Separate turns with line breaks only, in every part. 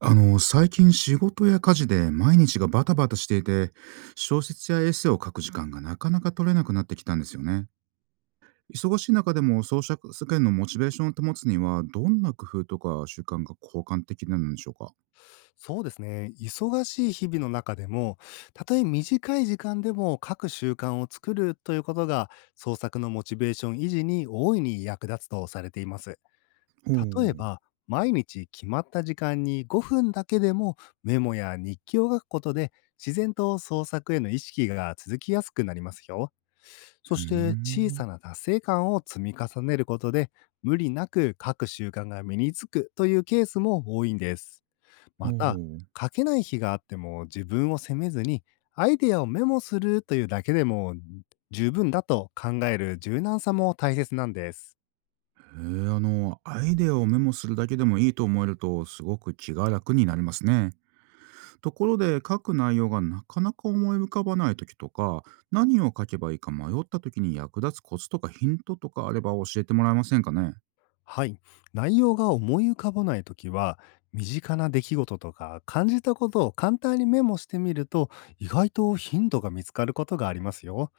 最近仕事や家事で毎日がバタバタしていて、小説やエッセイを書く時間がなかなか取れなくなってきたんですよね。忙しい中でも創作世間のモチベーションを保つには、どんな工夫とか習慣が効果的なんでしょうか？
そうですね。忙しい日々の中でも、たとえ短い時間でも書く習慣を作るということが、創作のモチベーション維持に大いに役立つとされています。
ほう。ふ
例え
ー
ば、毎日決まった時間に5分だけでもメモや日記を書くことで、自然と創作への意識が続きやすくなりますよ。そして小さ
ん。
な達成感を積み重ねることで、無理なく書く習慣が身につくというケースも多いんです。ま
ほ
た、書けない日があっても自分を責めずに、アイデアをメモするというだけでも十分だと考える柔軟さも大切なんです。
う。へえ、アイデアをメモするだけでもいいと思えると、すごく気が楽になりますね。ところで書く内容がなかなか思い浮かばない時とか、何を書けばいいか迷った時に役立つコツとかヒントとかあれば教えてもらえませんかね？
はい。内容が思い浮かばないときは、身近な出来事とか感じたことを簡単にメモしてみると、意外とヒントが見つかることがありますよ。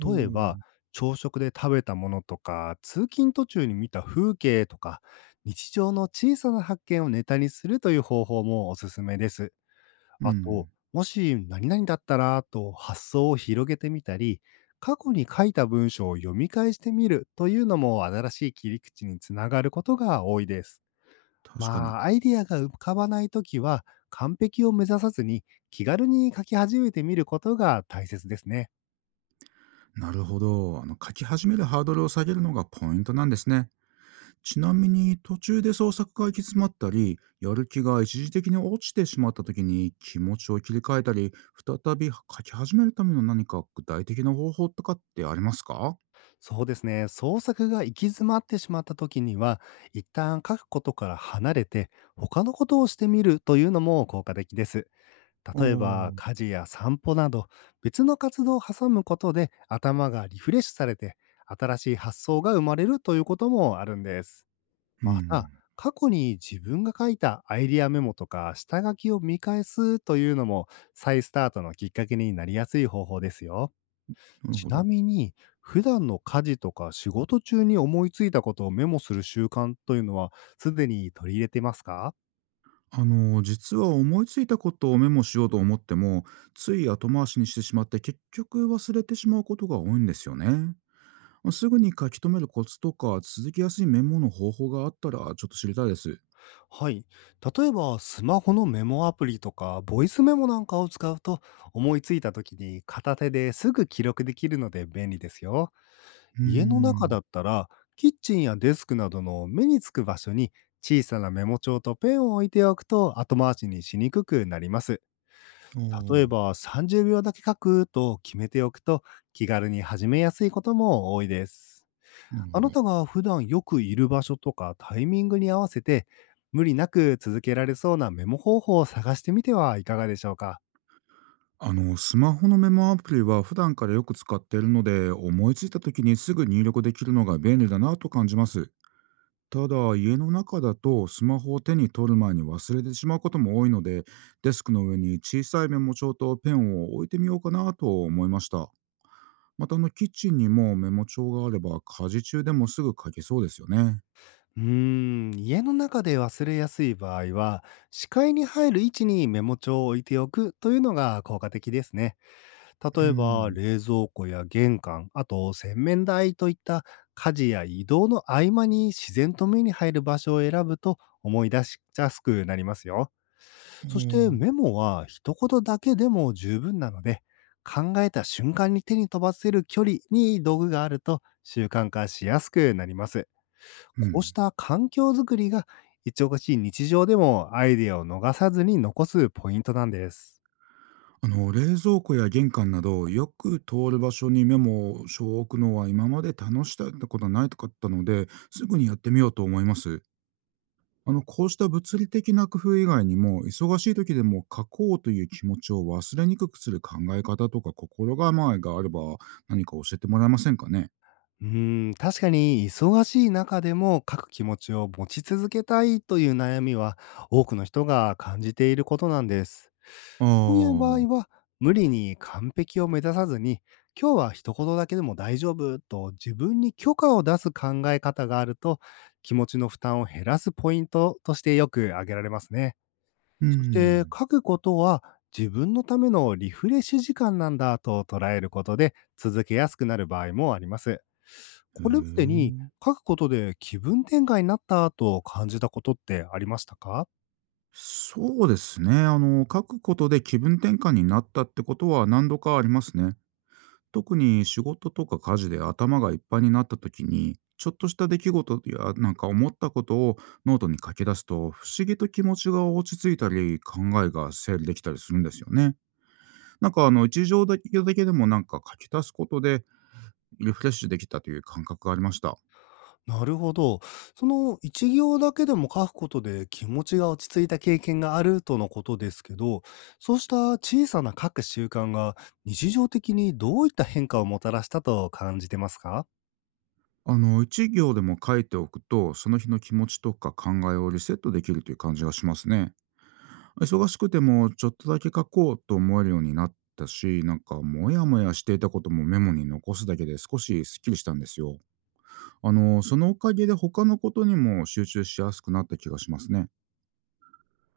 ほ
例えば、
う。
朝食で食べたものとか、通勤途中に見た風景とか、日常の小さな発見をネタにするという方法もおすすめです。
う
あと、
ん。
もし何々だったらと発想を広げてみたり、過去に書いた文章を読み返してみるというのも新しい切り口につながることが多いです。
確かに。
まあ、アイディアが浮かばないときは、完璧を目指さずに気軽に書き始めてみることが大切ですね。
なるほど。書き始めるハードルを下げるのがポイントなんですね。ちなみに途中で創作が行き詰まったりやる気が一時的に落ちてしまった時に気持ちを切り替えたり、再び書き始めるための何か具体的な方法とかってありますか？
そうですね。創作が行き詰まってしまったときには、一旦書くことから離れて、他のことをしてみるというのも効果的です。
ああ。う
例えば
ん。
家事や散歩など別の活動を挟むことで頭がリフレッシュされて新しい発想が生まれるということもあるんです。また過去に自分が書いたアイディアメモとか下書きを見返すというのも再スタートのきっかけになりやすい方法ですよ。
なる
ち
ほ
な
ど。
みに普段の家事とか仕事中に思いついたことをメモする習慣というのはすでに取り入れてますか？
実は思いついたことをメモしようと思っても、つい後回しにしてしまって結局忘れてしまうことが多いんですよね。すぐに書き留めるコツとか続きやすいメモの方法があったらちょっと知りたいです。
はい。例えば、スマホのメモアプリとか、ボイスメモなんかを使うと、思いついた時に片手ですぐ記録できるので便利ですよ。
うー
家の中
ん。
だったら、キッチンやデスクなどの目につく場所に小さなメモ帳とペンを置いておくと後回しにしにくくなります。
ああ、
例えば、30秒だけ書くと決めておくと気軽に始めやすいことも多いです。
なる
あ
ほ
なた
ど。
が普段よくいる場所とかタイミングに合わせて、無理なく続けられそうなメモ方法を探してみてはいかがでしょうか。
スマホのメモアプリは普段からよく使っているので、思いついた時にすぐ入力できるのが便利だなと感じます。ただ、家の中だとスマホを手に取る前に忘れてしまうことも多いので、デスクの上に小さいメモ帳とペンを置いてみようかなと思いました。またキッチンにもメモ帳があれば家事中でもすぐ書けそうですよね。
うーん、家の中で忘れやすい場合は、視界に入る位置にメモ帳を置いておくというのが効果的ですね。例
う
えば、
ん。
冷蔵庫や玄関、あと洗面台といった家事や移動の合間に自然と目に入る場所を選ぶと思い出しやすくなりますよ。
あ
そして
ー。
メモは一言だけでも十分なので、考えた瞬間に手に飛ばせる距離に道具があると習慣化しやすくなります。
う
こうし
ん。
た環境づくりが、一応しい日常でもアイデアを逃さずに残すポイントなんです。
冷蔵庫や玄関などよく通る場所にメモを書を置くのは今まで楽しかったことないとかったので、すぐにやってみようと思います。こうした物理的な工夫以外にも、忙しい時でも書こうという気持ちを忘れにくくする考え方とか心構えがあれば、何か教えてもらえませんかね？
うーん、確かに忙しい中でも書く気持ちを持ち続けたいという悩みは多くの人が感じていることなんです。
あ
そういう場合
あ。
は無理に完璧を目指さずに今日は一言だけでも大丈夫と自分に許可を出す考え方があると気持ちの負担を減らすポイントとしてよく挙げられますね。
う
そして、
ん。
書くことは自分のためのリフレッシュ時間なんだと捉えることで続けやすくなる場合もあります。
へ
これまでに
え。
書くことで気分転換になったと感じたことってありましたか？
そうですね。書くことで気分転換になったってことは何度かありますね。特に仕事とか家事で頭がいっぱいになった時に、ちょっとした出来事やなんか思ったことをノートに書き出すと、不思議と気持ちが落ち着いたり、考えが整理できたりするんですよね。なんか一行だけでもなんか書き足すことでリフレッシュできたという感覚がありました。
なるほど。その一行だけでも書くことで気持ちが落ち着いた経験があるとのことですけど、そうした小さな書く習慣が日常的にどういった変化をもたらしたと感じてますか？
一行でも書いておくと、その日の気持ちとか考えをリセットできるという感じがしますね。忙しくてもちょっとだけ書こうと思えるようになったし、なんかモヤモヤしていたこともメモに残すだけで少しスッキリしたんですよ。そのおかげで他のことにも集中しやすくなった気がしますね。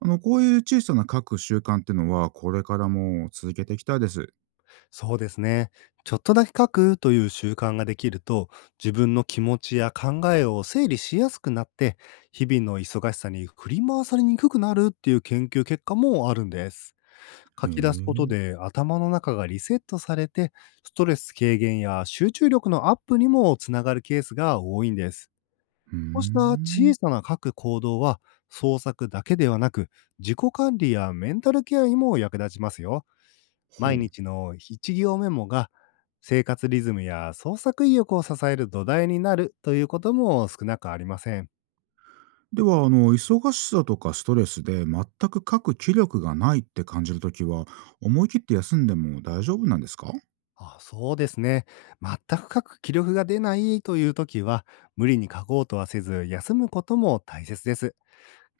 こういう小さな書く習慣っていうのはこれからも続けていきたいです。へ
そうですね。ちょっとだけ書くという習慣ができると、自分の気持ちや考えを整理しやすくなって、日々の忙しさに振り回されにくくなるっていう研究結果もあるんです。
え。う
書き出すこと
ー
で頭の中がリセットされて、ストレス軽減や集中力のアップにもつながるケースが多いんです。こうした小
ん。
さな書く行動は、創作だけではなく、自己管理やメンタルケアにも役立ちますよ。
ほ
毎
う。
日の一行メモが生活リズムや創作意欲を支える土台になるということも少なくありません。
では、忙しさとかストレスで全く書く気力がないって感じるときは、思い切って休んでも大丈夫なんですか？
あ、そうですね。全く書く気力が出ないという時は、無理に書こうとはせず、休むことも大切です。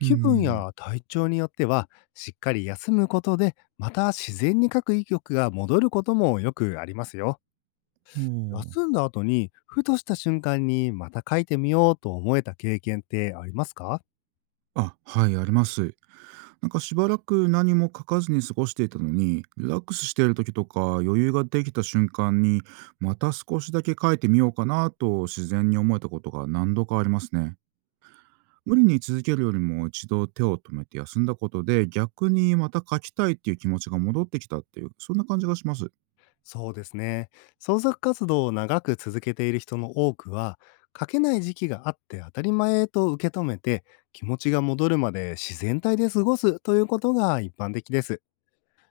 うー
分
ん。
や体調によっては、しっかり休むことで、また自然に書く意欲が戻ることもよくありますよ。
おー。
休んだ後に、ふとした瞬間にまた書いてみようと思えた経験ってありますか？
あ、はい、あります。なんかしばらく何も書かずに過ごしていたのに、リラックスしている時とか余裕ができた瞬間に、また少しだけ書いてみようかなと自然に思えたことが何度かありますね。無理に続けるよりも一度手を止めて休んだことで、逆にまた書きたいっていう気持ちが戻ってきたっていう、そんな感じがします。
そうですね。創作活動を長く続けている人の多くは、書けない時期があって当たり前と受け止めて、気持ちが戻るまで自然体で過ごすということが一般的です。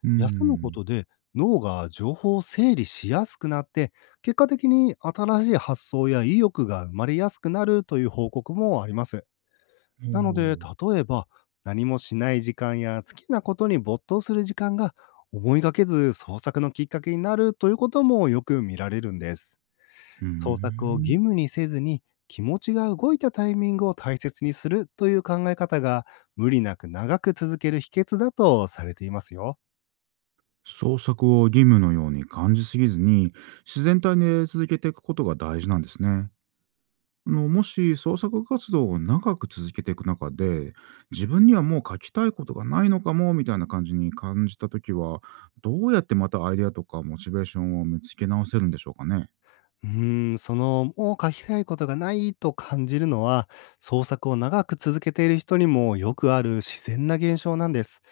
うー
休むこ
ん。
とで脳が情報を整理しやすくなって、結果的に新しい発想や意欲が生まれやすくなるという報告もあります。
ほ
なので、
う、
例えば、何もしない時間や好きなことに没頭する時間が思いがけず創作のきっかけになるということもよく見られるんです。
うー
創作を義
ん。
務にせずに気持ちが動いたタイミングを大切にするという考え方が無理なく長く続ける秘訣だとされていますよ。
創作を義務のように感じすぎずに自然体で続けていくことが大事なんですね。もし創作活動を長く続けていく中で、自分にはもう書きたいことがないのかもみたいな感じに感じた時は、どうやってまたアイデアとかモチベーションを見つけ直せるんでしょうかね？
うーん、その、もう書きたいことがないと感じるのは、創作を長く続けている人にもよくある自然な現象なんです。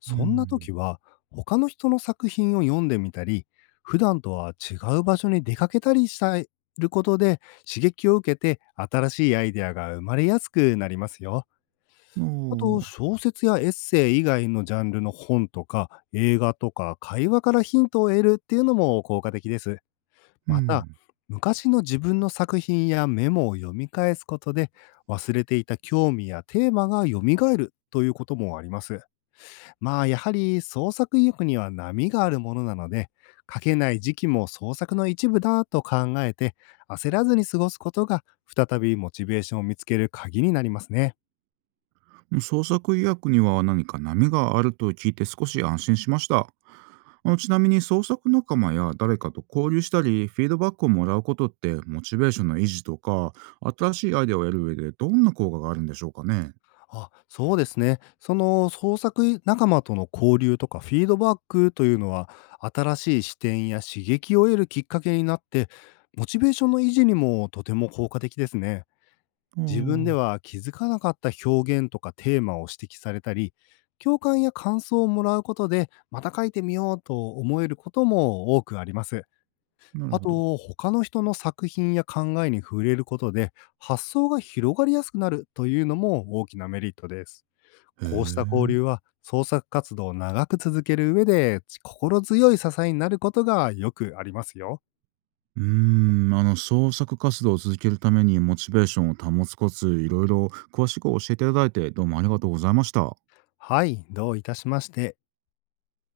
そんな時は、他の人の作品を読んでみたり、普段とは違う場所に出かけたりしたることで、刺激を受けて新しいアイデアが生まれやすくなりますよ。
うん、
あと、
も
小説やエッセイ以外のジャンルの本とか、映画とか、会話からヒントを得るっていうのも効果的です。
う、う
また、
ん。
昔の自分の作品やメモを読み返すことで、忘れていた興味やテーマが蘇るということもあります。まあ、やはり創作意欲には波があるものなので、書けない時期も創作の一部だと考えて、焦らずに過ごすことが、再びモチベーションを見つける鍵になりますね。
創作意欲には何か波があると聞いて少し安心しました。ちなみに創作仲間や誰かと交流したり、フィードバックをもらうことって、モチベーションの維持とか、新しいアイデアを得る上でどんな効果があるんでしょうかね？
あ、そうですね。その創作仲間との交流とかフィードバックというのは、新しい視点や刺激を得るきっかけになって、モチベーションの維持にもとても効果的ですね。自分で
あ
は気づかなかった表現とかテーマを指摘されたり、共感や感想をもらうことで、また書いてみようと思えることも多くあります。
あ、なる
あ
ほど。
と、他の人の作品や考えに触れることで、発想が広がりやすくなるというのも大きなメリットです。
へ
こうした交
え。
流は創作活動を長く続ける上で、心強い支えになることがよくありますよ。
うーん、創作活動を続けるためにモチベーションを保つコツ、いろいろ詳しく教えていただいて、どうもありがとうございました。
はい、どういたしまして。